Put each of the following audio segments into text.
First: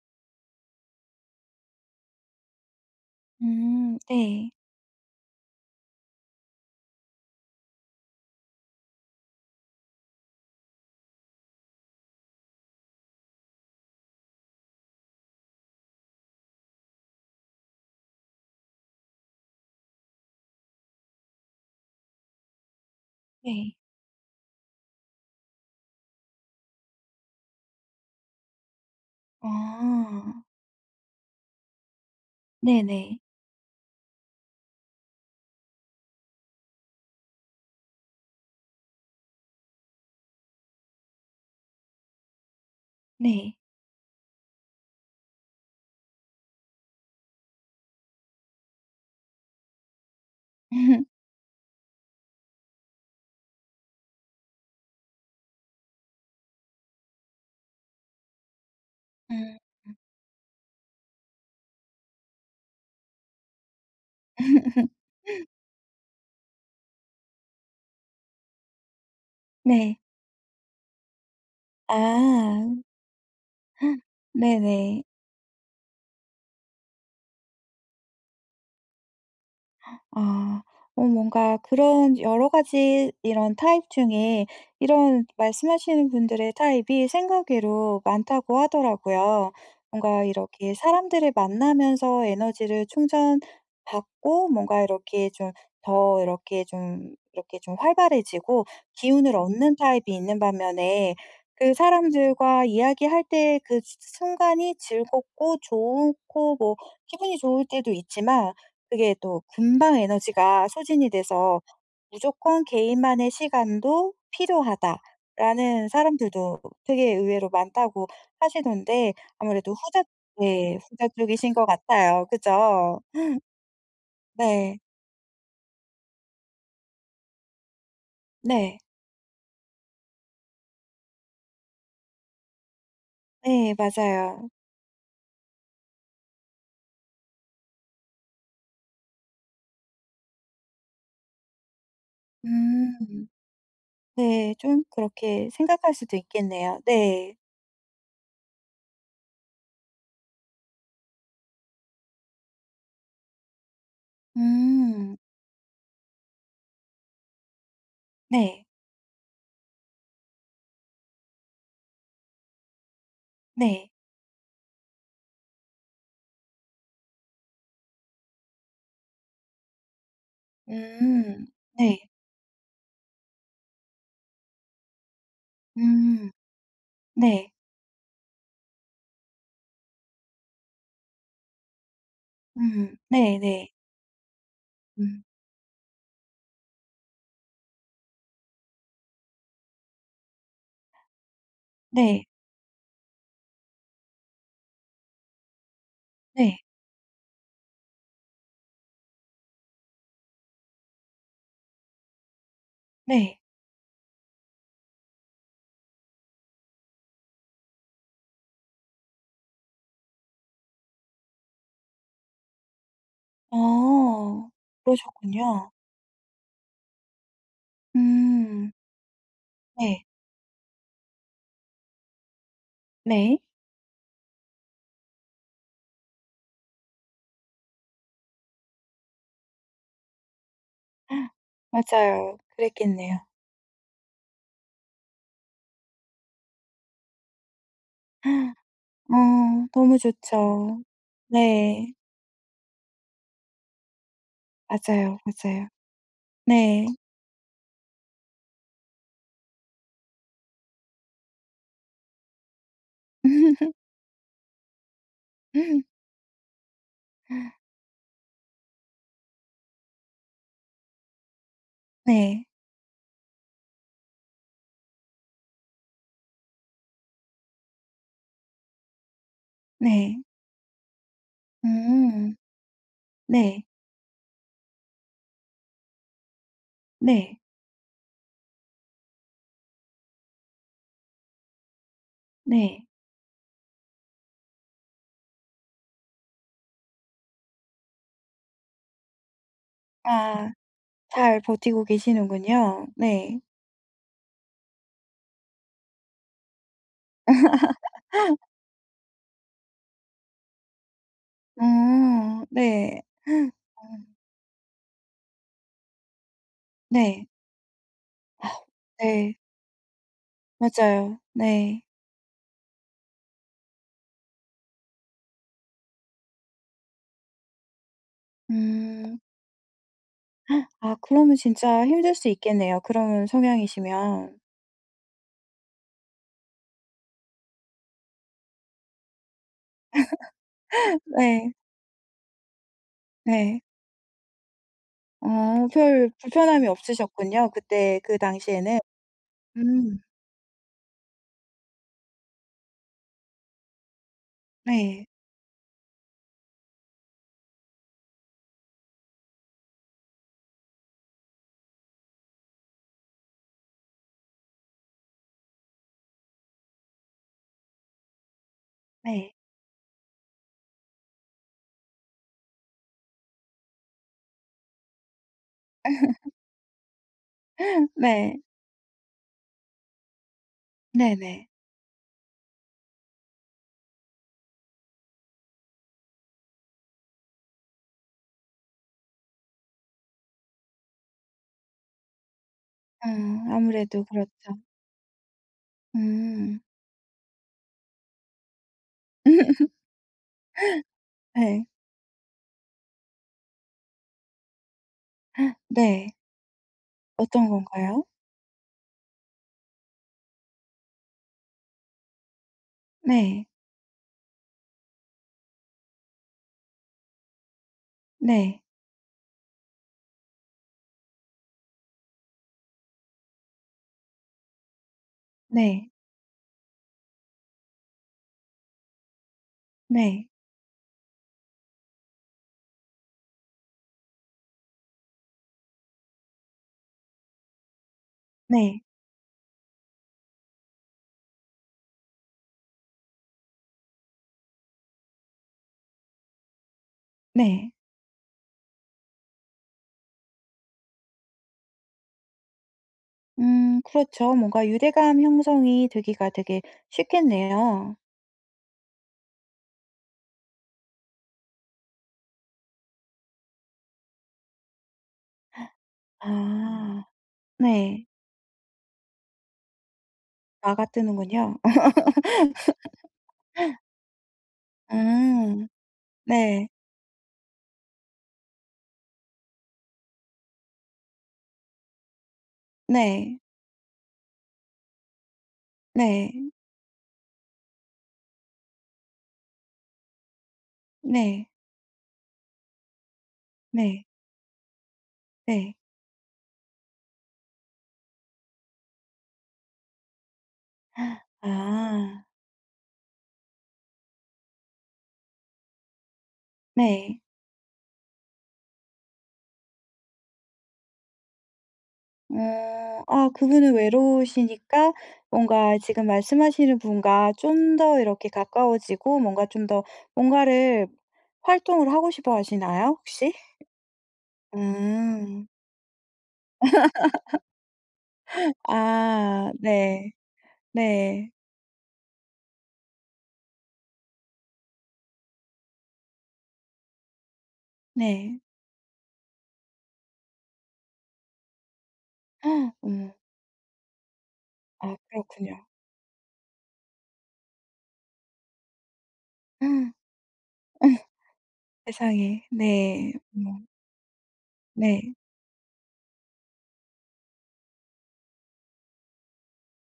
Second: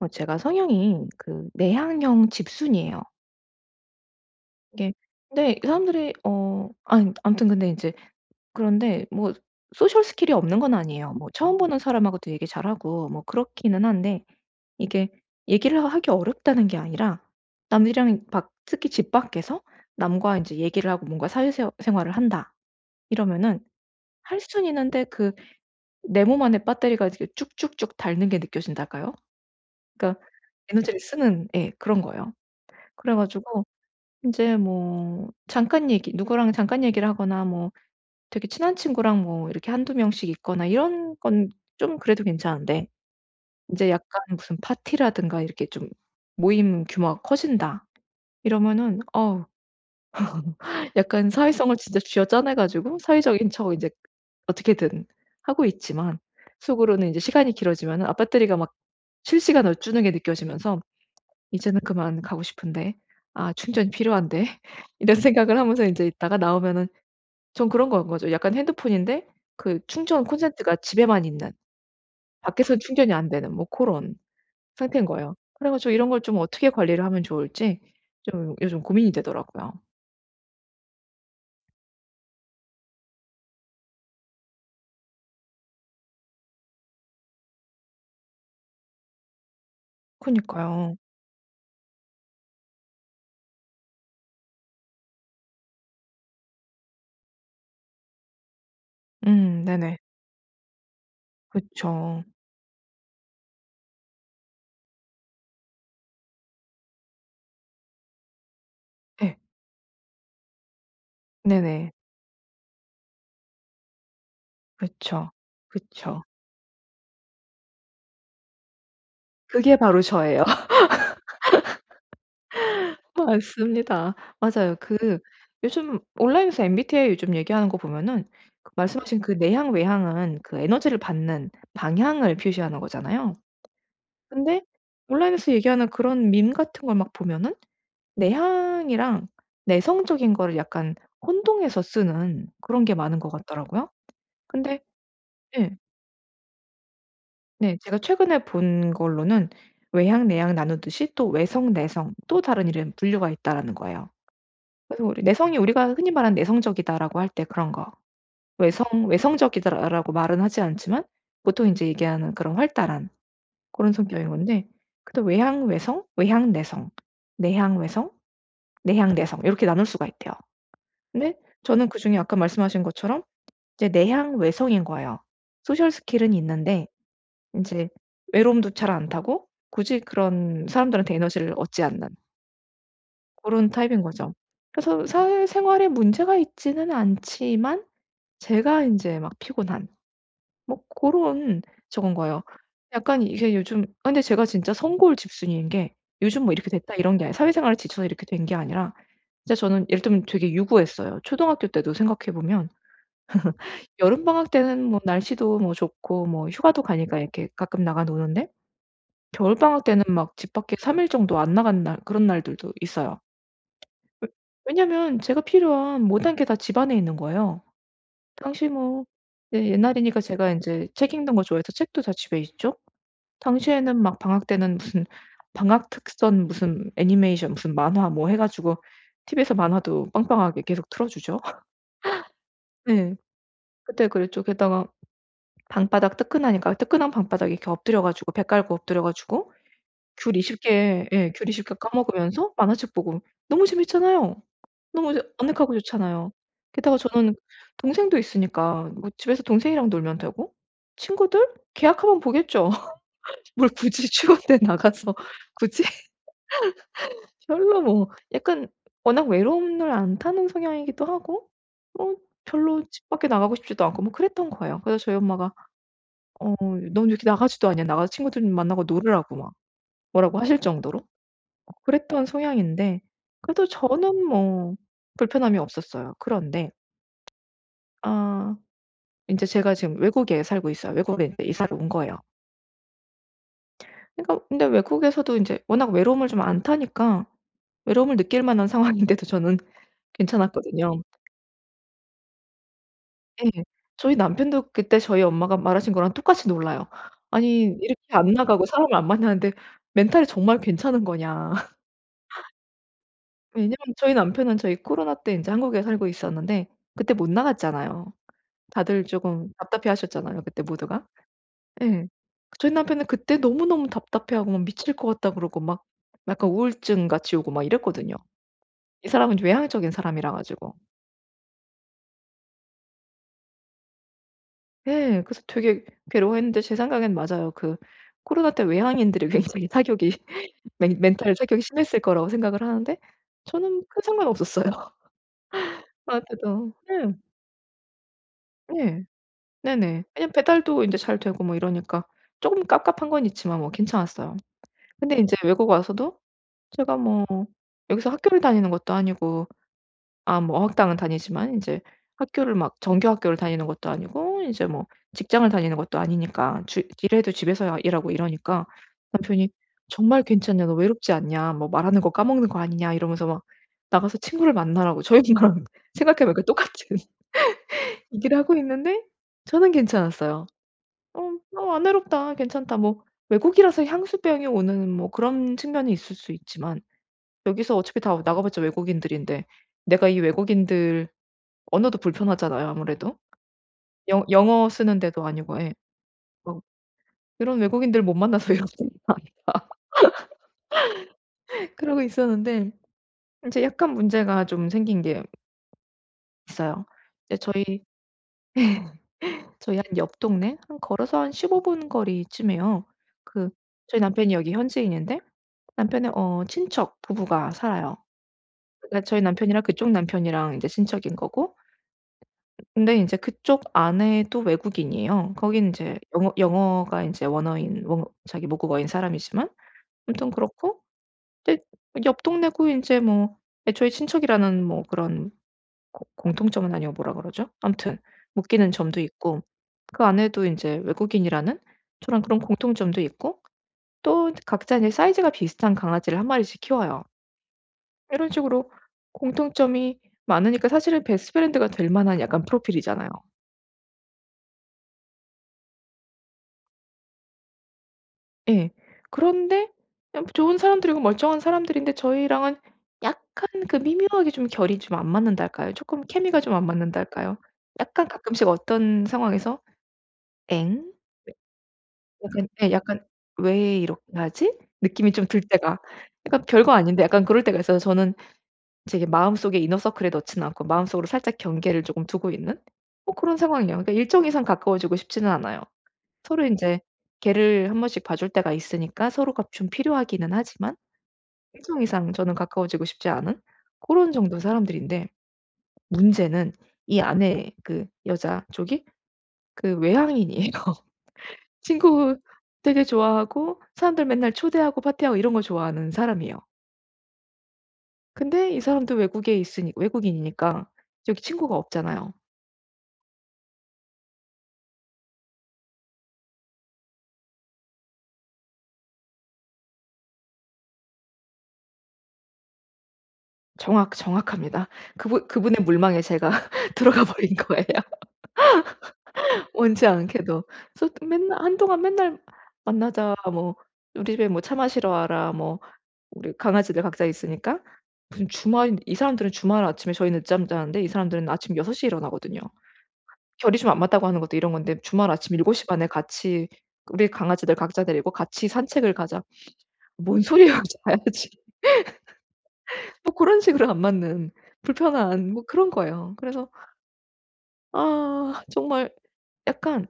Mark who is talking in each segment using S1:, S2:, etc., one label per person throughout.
S1: 어 제가 성향이 그 내향형 집순이예요.
S2: 음 네.
S1: 그게 근데 사람들이 어 암 암튼 근데 이제 그런데 뭐 소셜 스킬이 없는 건 아니예요. 뭐 처음 보는 사람하고도 얘기 잘 하고 뭐 그렇기는 한데 이게 얘기를 하 하기 어렵다는 게 아니라 남들이랑은 밖 특히 집 밖에서 남과 인제 얘기를 하고 뭔가 사회 새 생활을 한다 이러면은
S2: 네.
S1: 할 수는 있는데 그 내 몸 안에 배터리가 이제 쭉쭉쭉 닳는 게 느껴진달까요? 그러니까
S2: 아.
S1: 에너지를 쓰는 예 그런 거예요. 그래
S2: 네네.
S1: 가지고 인제 뭐 잠깐 얘기 누구랑 잠깐 얘기를 하거나 뭐 되게 친한 친구랑 뭐 이렇게 1-2 명씩 있거나 이런 건 좀 그래도 괜찮은데
S2: 네.
S1: 인제 약간 무슨 파티라든가 이렇게 좀 모임 규모가 커진다. 이러면은 어 약간 사회성을 진짜 쥐어짜내 가지고 사회적인 척 인제 어떻게든 하고 있지만 속으로는 인제 시간이 길어지면은 아 배터리가 막
S2: 음.
S1: 실시간으로 주는 게 느껴지면서 '이제는 그만 가고 싶은데. 아 충전이 필요한데.' 이런 생각을 하면서 인제 있다가 나오면은 전 그런 건 거죠. 약간 핸드폰인데 그
S2: 네.
S1: 충전 콘센트가 집에만 있는
S2: 아.
S1: 밖에선 충전이 안 되는 뭐 고런 상태인
S2: 네네.
S1: 거예요. 그래 가지고 이런 걸 좀 어떻게 관리를 하면 좋을지 좀 요즘 고민이 되더라고요.
S2: 아 어 뭔가 그런 여러 가지 이런 타입 중에 이런 말씀하시는 분들의 타입이 생각 외로 많다고 하더라고요. 뭔가 이렇게
S1: 그러니까요.
S2: 사람들을 만나면서 에너지를 충전 받고 뭔가 이렇게 좀 더 이렇게 좀 이렇게 좀 활발해지고 기운을
S1: 음
S2: 얻는
S1: 네네.
S2: 타입이 있는 반면에 그
S1: 그쵸.
S2: 사람들과 이야기할 때 그 수 순간이 즐겁고 좋고 뭐 기분이 좋을 때도 있지만 그게
S1: 예.
S2: 또 금방 에너지가 소진이 돼서
S1: 네네.
S2: "무조건 개인만의 시간도
S1: 그쵸.
S2: 필요하다."라는
S1: 그쵸.
S2: 사람들도 되게 의외로 많다고 하시던데 아무래도
S1: 그게 바로
S2: 후자
S1: 저예요.
S2: 네 후자 쪽이신 것 같아요. 그죠?
S1: 맞습니다. 맞아요.
S2: 네.
S1: 그 요즘 온라인에서 MBTI 요즘 얘기하는 거 보면은 그
S2: 네.
S1: 말씀하신 그 내향, 외향은 그 에너지를 받는 방향을 표시하는 거잖아요.
S2: 네 맞아요.
S1: 근데 온라인에서 얘기하는 그런 밈 같은 걸 막 보면은 내향이랑 내성적인 거를 약간 혼동해서 쓰는 그런 게 많은
S2: 음.
S1: 것 같더라고요.
S2: 네
S1: 근데
S2: 좀 그렇게
S1: 예.
S2: 생각할 수도 있겠네요. 네.
S1: 네. 제가 최근에 본 걸로는 외향, 내향 나누듯이 또 외성, 내성 "또 다른 이름 분류가 있다."라는 거예요. 그래서
S2: 음.
S1: 우리 내성이 우리가 흔히 말하는 "내성적이다."라고 할 때 그런 거
S2: 네.
S1: "외성 외성적이다."라고 말은 하지 않지만 보통 인제 얘기하는 그런 활달한
S2: 네.
S1: 고런 성격인 건데 근데 외향 외성, 외향 내성, 내향 외성, 내향 내성 요렇게 나눌 수가 있대요. 근데
S2: 음.
S1: 저는
S2: 네.
S1: 그중에 아까 말씀하신 것처럼 이제 내향 외성인 거예요. 소셜
S2: 음.
S1: 스킬은 있는데
S2: 네.
S1: 인제 외로움도 잘 안 타고 굳이 그런 사람들한테 에너지를 얻지 않는.
S2: 음 네
S1: 고런
S2: 네.
S1: 타입인거죠. 그래서
S2: 음.
S1: 사회생활에 문제가 있지는 않지만 제가 인제 막 피곤한 뭐 고런 저건
S2: 네.
S1: 거예요. 약간 이게 요즘 아니 근데 제가 진짜 성골 집순이인 게 "요즘 뭐
S2: 네.
S1: 이렇게 됐다." 이런게 아니라 사회생활에 지쳐서 이렇게 된 게 아니라 진짜 저는 예를 들면 되게 유구했어요. 초등학교 때도 생각해 보면
S2: 네.
S1: 여름방학 때는 뭐 날씨도 뭐 좋고 뭐 휴가도 가니까 이렇게 가끔 나가 노는데 겨울방학 때는 막 집 밖에 3 일 정도 안 나간 날 그런 날들도 있어요.
S2: 아
S1: 왜 왜냐면 제가
S2: 그러셨군요.
S1: 필요한 모든 게 다 집 안에 있는 거예요. 당시
S2: 음.
S1: 뭐 네
S2: 네.
S1: 옛날이니까 제가 인제 책 읽는 거 좋아해서 책도 다 집에 있죠.
S2: 네.
S1: 당시에는 막 방학 때는 무슨 방학 특선 무슨 애니메이션 무슨 만화 뭐 해 가지고 TV에서 만화도 빵빵하게 계속 틀어 주죠.
S2: 맞아요.
S1: 네.
S2: 그랬겠네요.
S1: 그때 그랬죠. 게다가 방바닥 뜨끈하니까 뜨끈한 방바닥 이렇게 엎드려 가지고 배 깔고 엎드려
S2: 어
S1: 가지고
S2: 너무
S1: 귤 20
S2: 좋죠.
S1: 개 예 귤 20 개
S2: 네.
S1: 까먹으면서 만화책 보고 너무 재밌잖아요. 너무
S2: 맞아요,
S1: 좋
S2: 맞아요.
S1: 아늑하고 좋잖아요.
S2: 네.
S1: 게다가 저는 동생도 있으니까 뭐 집에서 동생이랑 놀면 되고 친구들? 개학하면 보겠죠. 뭘 굳이 추운데 나가서 굳이? 별로 뭐 약간 워낙 외로움을 안 타는 성향이기도 하고 뭐
S2: 네.
S1: 별로 집 밖에 나가고 싶지도 않고 뭐 그랬던 거예요. 그래서 저희 엄마가 어 "넌 왜 이렇게 나가지도 않냐." 나가서 친구들 만나고 놀으라고 막
S2: 네.
S1: 뭐라고 하실 정도로
S2: 오.
S1: 어 그랬던 성향인데
S2: 네.
S1: 그래도 저는 뭐 불편함이 없었어요. 그런데
S2: 네.
S1: 아 인제 제가 지금 외국에 살고 있어요. 외국에 이사를 온 거예요.
S2: 네.
S1: 그니까 근데 외국에서도 이제 워낙 외로움을 좀 안 타니까 외로움을 느낄 만한 상황인데도 저는
S2: 아.
S1: 괜찮았거든요.
S2: 잘 버티고 계시는군요. 네.
S1: 예. 저희 남편도 그때 저희 엄마가 말하신 거랑 똑같이 놀라요. "아니 이렇게 안 나가고 사람을 안 만나는데 멘탈이 정말 괜찮은 거냐?"
S2: 어. 네.
S1: 왜냐하면
S2: 아.
S1: 저희 남편은 저희 코로나 때 인제 한국에 살고 있었는데 그때
S2: 네.
S1: 못 나갔잖아요. 다들
S2: 네.
S1: 쪼금 답답해하셨잖아요 그때 모두가.
S2: 맞아요. 네.
S1: 예. 저희 남편은 그때 너무너무 답답해하고 막 "미칠 것 같다." 그러고 막 약간 우울증같이 오고 막 이랬거든요. 이
S2: 음.
S1: 사람은 좀 외향적인 사람이라 가지고.
S2: 아 그러면 진짜 힘들 수 있겠네요 그런 성향이시면.
S1: 네. 그래서 되게 괴로워했는데 제 생각엔 맞아요. 그 코로나 때 외향인들이 굉장히 타격이 멘 멘탈
S2: 네.
S1: 타격이 심했을 거라고 생각을 하는데
S2: 네.
S1: 저는 큰 상관 없었어요.
S2: 어. 별
S1: 코로나
S2: 불편함이
S1: 때도 네.
S2: 없으셨군요 그때 그 당시에는.
S1: 네.
S2: 음.
S1: 네네. 왜냐하면 배달도 인제 잘 되고 뭐 이러니까 쪼금 갑갑한 건 있지만 뭐 괜찮았어요.
S2: 네.
S1: 근데 인제 외국 와서도 제가 뭐 여기서 학교를 다니는 것도 아니고 아 뭐 어학당은 다니지만 인제 학교를 막 정규 학교를 다니는 것도 아니고 이제 뭐 직장을 다니는 것도 아니니까 주 일해도 집에서 일하고 이러니까
S2: 네.
S1: 남편이 "정말 괜찮냐. 너 외롭지 않냐. 뭐 말하는 거 까먹는 거 아니냐." 이러면서 막 나가서 친구를 만나라고 저희 집이랑 생각해 보니까 똑같은 얘기를
S2: 네.
S1: 하고 있는데 저는 괜찮았어요. "어
S2: 네네.
S1: 나 안 외롭다. 괜찮다." 뭐 외국이라서 향수병이 오는 뭐 그런 측면이 있을 수 있지만 여기서 어차피 다 나가 봤자 외국인들인데 내가 이 외국인들 언어도 불편하잖아요 아무래도.
S2: 어. 아무래도
S1: 영
S2: 그렇죠.
S1: 영어 쓰는 데도 아니고. 예. 뭐
S2: 음.
S1: 이런 외국인들 못 만나서 [unintelligible]
S2: 네.
S1: 그러고 있었는데 이제 약간 문제가 좀 생긴 게
S2: 네.
S1: 있어요. 근데
S2: 어떤
S1: 저희
S2: 건가요?
S1: 저희 한 옆 동네 한 걸어서 한 15 분 거리쯤에요.
S2: 네.
S1: 그 저희 남편이 여기 현지인인데 남편의 어 친척 부부가 살아요.
S2: 네.
S1: 그니까 저희 남편이랑 그쪽 남편이랑 이제 친척인 거고 근데 인제 그쪽 아내도 외국인이에요. 거기는
S2: 네.
S1: 이제 영어 영어가 이제 원어인 원 자기 모국어인 사람이지만
S2: 네.
S1: 아무튼 그렇고 근데 옆 동네고 이제 뭐 애초에 친척이라는 뭐 그런 고 공통점은 아니고 뭐라 그러죠? 아무튼 묶이는
S2: 네.
S1: 점도 있고 그 아내도 인제 외국인이라는 저랑 그런 공통점도 있고 또 각자 인제 사이즈가 비슷한 강아지를 1 마리씩 키워요.
S2: 네.
S1: 요런 식으로 공통점이 많으니까 사실은 베스트 프렌드가 될 만한 약간 프로필이잖아요.
S2: 음. 그렇죠. 뭔가 유대감 형성이 되기가 되게 쉽겠네요.
S1: 예. 그런데 좀 좋은 사람들이고 멀쩡한 사람들인데 저희랑은 약간 그 미묘하게 좀 결이 좀 안 맞는다 할까요? 쪼끔 케미가 좀 안 맞는다
S2: 아.
S1: 할까요?
S2: 네.
S1: 약간 가끔씩 어떤 상황에서? '엥?'
S2: 마가 뜨는군요.
S1: 네. 약간 예 약간 '왜 이렇게 하지?' 느낌이 좀 들
S2: 음.
S1: 때가 그러니까
S2: 네.
S1: 별거 아닌데 약간 그럴 때가 있어서 저는 제게 마음속에 이너서클에 넣지는 않고 마음속으로 살짝 경계를 쪼끔 두고 있는? 뭐 그런
S2: 네.
S1: 상황이에요. 그러니까 일정 이상 가까워지고 싶지는 않아요. 서로
S2: 네.
S1: 인제 개를 1 번씩 봐줄 때가 있으니까 서로가 좀 필요하기는 하지만
S2: 네.
S1: 일정 이상 저는 가까워지고 싶지 않은?
S2: 네.
S1: 고런 정도 사람들인데
S2: 네.
S1: 문제는 이 안에 그 여자 쪽이 그 외향인이에요. 친구
S2: 아.
S1: 되게 좋아하고 사람들 맨날 초대하고 파티하고 이런 거 좋아하는 사람이에요.
S2: 네.
S1: 근데 이 사람도 외국에 있으니 외국인이니까 여기 친구가 없잖아요.
S2: 어. 아 그분은 외로우시니까 뭔가 지금 말씀하시는 분과 좀 더 이렇게 가까워지고 뭔가 좀 더 뭔가를 활동을 하고 싶어 하시나요? 혹시?
S1: 정확, 정확합니다. 그분
S2: 음.
S1: 그분의 물망에 제가 들어가 버린 거예요.
S2: 아.
S1: 원치
S2: 네.
S1: 않게도 솟
S2: 네.
S1: 맨날 한동안 맨날 "만나자." 뭐 "우리 집에 뭐 차 마시러 와라." 뭐 우리 강아지들 각자 있으니까 무슨
S2: 네.
S1: 주말 이 사람들은 주말 아침에 저희는 늦잠 자는데 이 사람들은 아침 6:00 에 일어나거든요.
S2: 어머.
S1: 결이 좀 안 맞다고 하는 것도 이런 건데
S2: 아.
S1: 주말 아침 일곱
S2: 그렇군요.
S1: 시 반 에 같이 "우리 강아지들 각자 데리고 같이 산책을 가자." 뭔 소리야
S2: 어머.
S1: 자야지.
S2: 세상에. 네.
S1: 뭐 고런
S2: 뭐.
S1: 식으로 안 맞는
S2: 네.
S1: 불편한 뭐 그런 거예요. 그래서 아 정말 약간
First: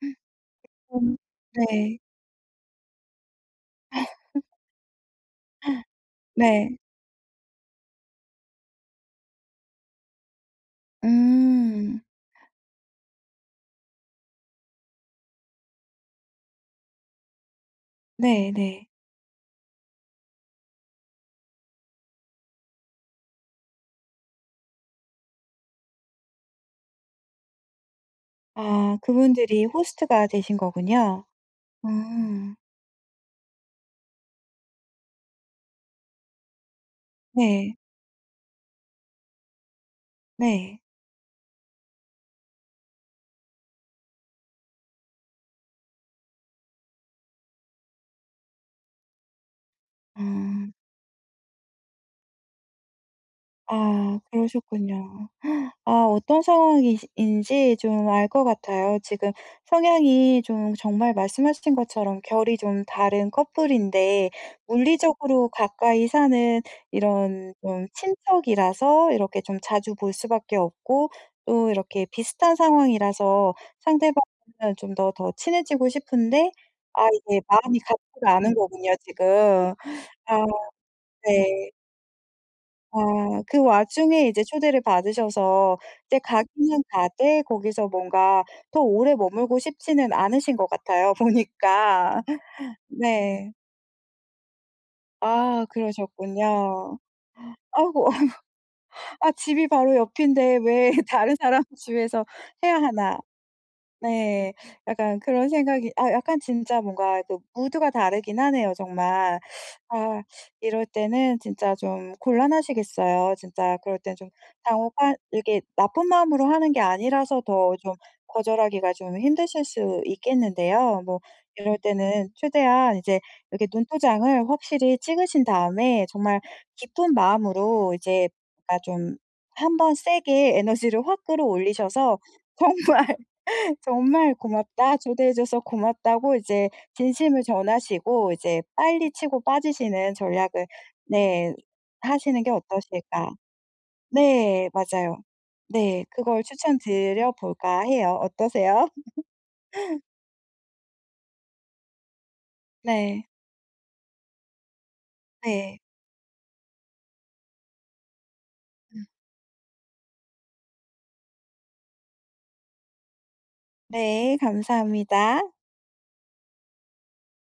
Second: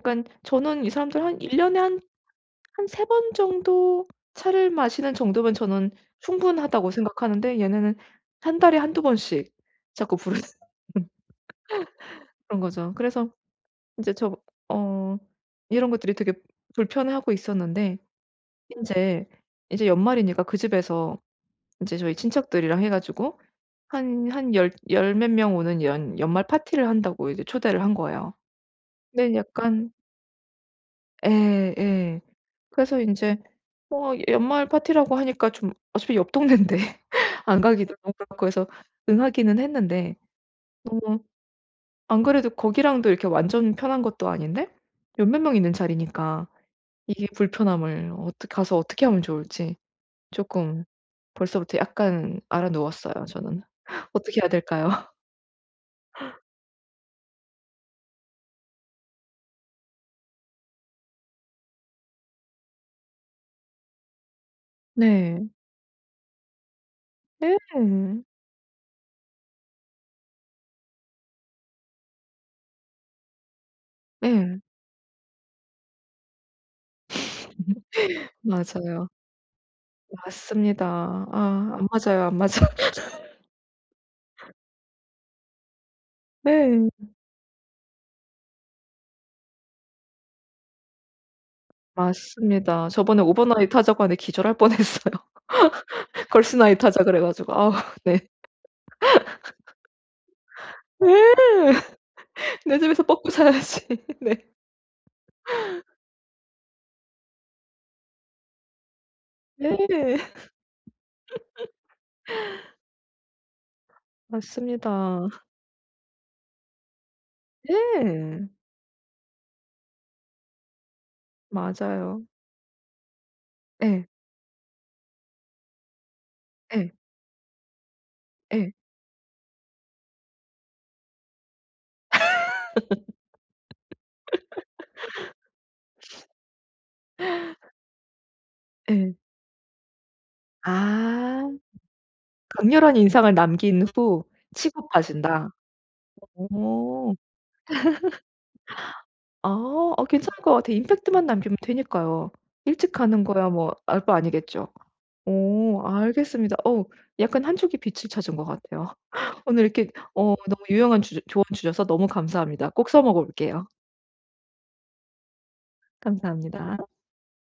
S1: 저는 이
S2: 음
S1: 사람들 한 1 년에
S2: 네.
S1: 한, 한 3 번 정도 차를 마시는 정도면 저는
S2: 네.
S1: 충분하다고 생각하는데 얘네는 1 달에 1-2 번씩 자꾸 부르는
S2: 음.
S1: 그런 거죠. 그래서 이제 저 어 이런 것들이 되게 불편해하고 있었는데
S2: 네 네.
S1: 인제 이제 연말이니까 그 집에서 이제 저희 친척들이랑 해 가지고 한, 한 열 열 몇 명 오는 이런 연말 파티를 한다고 이게 초대를 한 거예요.
S2: 아
S1: 근데
S2: 그분들이
S1: 약간
S2: 호스트가 되신 거군요.
S1: 예 예.
S2: 아.
S1: 그래서 인제 뭐 연말 파티라고 하니까 좀 어차피 옆 동네인데 안
S2: 네.
S1: 가기도 그렇고 그래서 응하기는 했는데
S2: 네.
S1: 음 안 그래도 거기랑도 이렇게 완전 편한 것도 아닌데 열 몇 명 있는 자리니까 이게 불편함을 어떻 가서 어떻게 하면 좋을지
S2: 어.
S1: 쪼끔 벌써부터 약간 앓아 누웠어요 저는.
S2: 아
S1: 어떻게 해야 될까요?
S2: 그러셨군요. 아 어떤 상황이신 인지 좀 알 것 같아요. 지금 성향이 좀 정말 말씀해 주신 것처럼 결이 좀 다른 커플인데
S1: 네.
S2: 물리적으로 가까이 사는 이런 좀
S1: 네.
S2: 친척이라서 이렇게 좀 자주 볼 수밖에 없고 또 이렇게 비슷한 상황이라서 상대방은
S1: 예.
S2: 좀 더 더 친해지고 싶은데 아 이게 마음이 가지가 않는 거군요
S1: 맞아요.
S2: 지금. 아
S1: 맞습니다.
S2: 네.
S1: 아 안 맞아요. 안 맞아.
S2: 아 그 와중에 이제 초대를 받으셔서 이제 가기는
S1: 네.
S2: 가되 거기서 뭔가 더 오래 머물고 싶지는 않으신 것 같아요 보니까.
S1: 맞습니다. 저번에
S2: 네.
S1: 오버나이트 하자고 하는데 기절할 뻔했어요.
S2: 아
S1: 걸스나이트
S2: 그러셨군요.
S1: 하자 그래 가지고. 아
S2: 아이고
S1: 네.
S2: 아 '집이 바로 옆인데 왜
S1: 네.
S2: 다른 사람 집에서 해야
S1: 내 집에서
S2: 하나.'
S1: 뻗고 살아야지. 네.
S2: 네. 약간 그런 생각이 아 약간 진짜 뭔가 또 무드가 다르긴 하네요 정말.
S1: 네.
S2: 아 이럴 때는 진짜 좀 곤란하시겠어요. 진짜 그럴 땐 좀 당혹한
S1: 맞습니다.
S2: 이렇게 나쁜 마음으로 하는 게 아니라서 더 좀
S1: 네.
S2: 거절하기가 좀 힘드실 수 있겠는데요. 뭐 이럴
S1: 맞아요.
S2: 때는 최대한 이제 이렇게
S1: 예.
S2: 눈도장을 확실히 찍으신 다음에 정말
S1: 예.
S2: 기쁜 마음으로 이제
S1: 예.
S2: 아 좀 한번 세게 에너지를 확 끌어올리셔서 "정말, 정말 고맙다." 초대해 줘서 고맙다고 이제 진심을 전하시고 이제 빨리
S1: 예.
S2: 치고 빠지시는 전략을
S1: 아
S2: 네 하시는 게
S1: 강렬한
S2: 어떠실까.
S1: 인상을 남긴 후
S2: 네
S1: 치고
S2: 맞아요.
S1: 빠진다.
S2: 네. 그걸
S1: 어.
S2: 추천 드려볼까 해요. 어떠세요?
S1: 아 아 괜찮을 것 같아요. 임팩트만 남기면 되니까요. 일찍 가는
S2: 네.
S1: 거야 뭐 알 봐 아니겠죠.
S2: 네.
S1: 어 알겠습니다. 어 약간 한 쪽의 빛을 찾은 것 같아요. 오늘 이렇게 어 너무 유용한 주 조언 주셔서 너무 감사합니다. 꼭 써 먹어 볼게요.
S2: 네, 감사합니다.
S1: 감사합니다.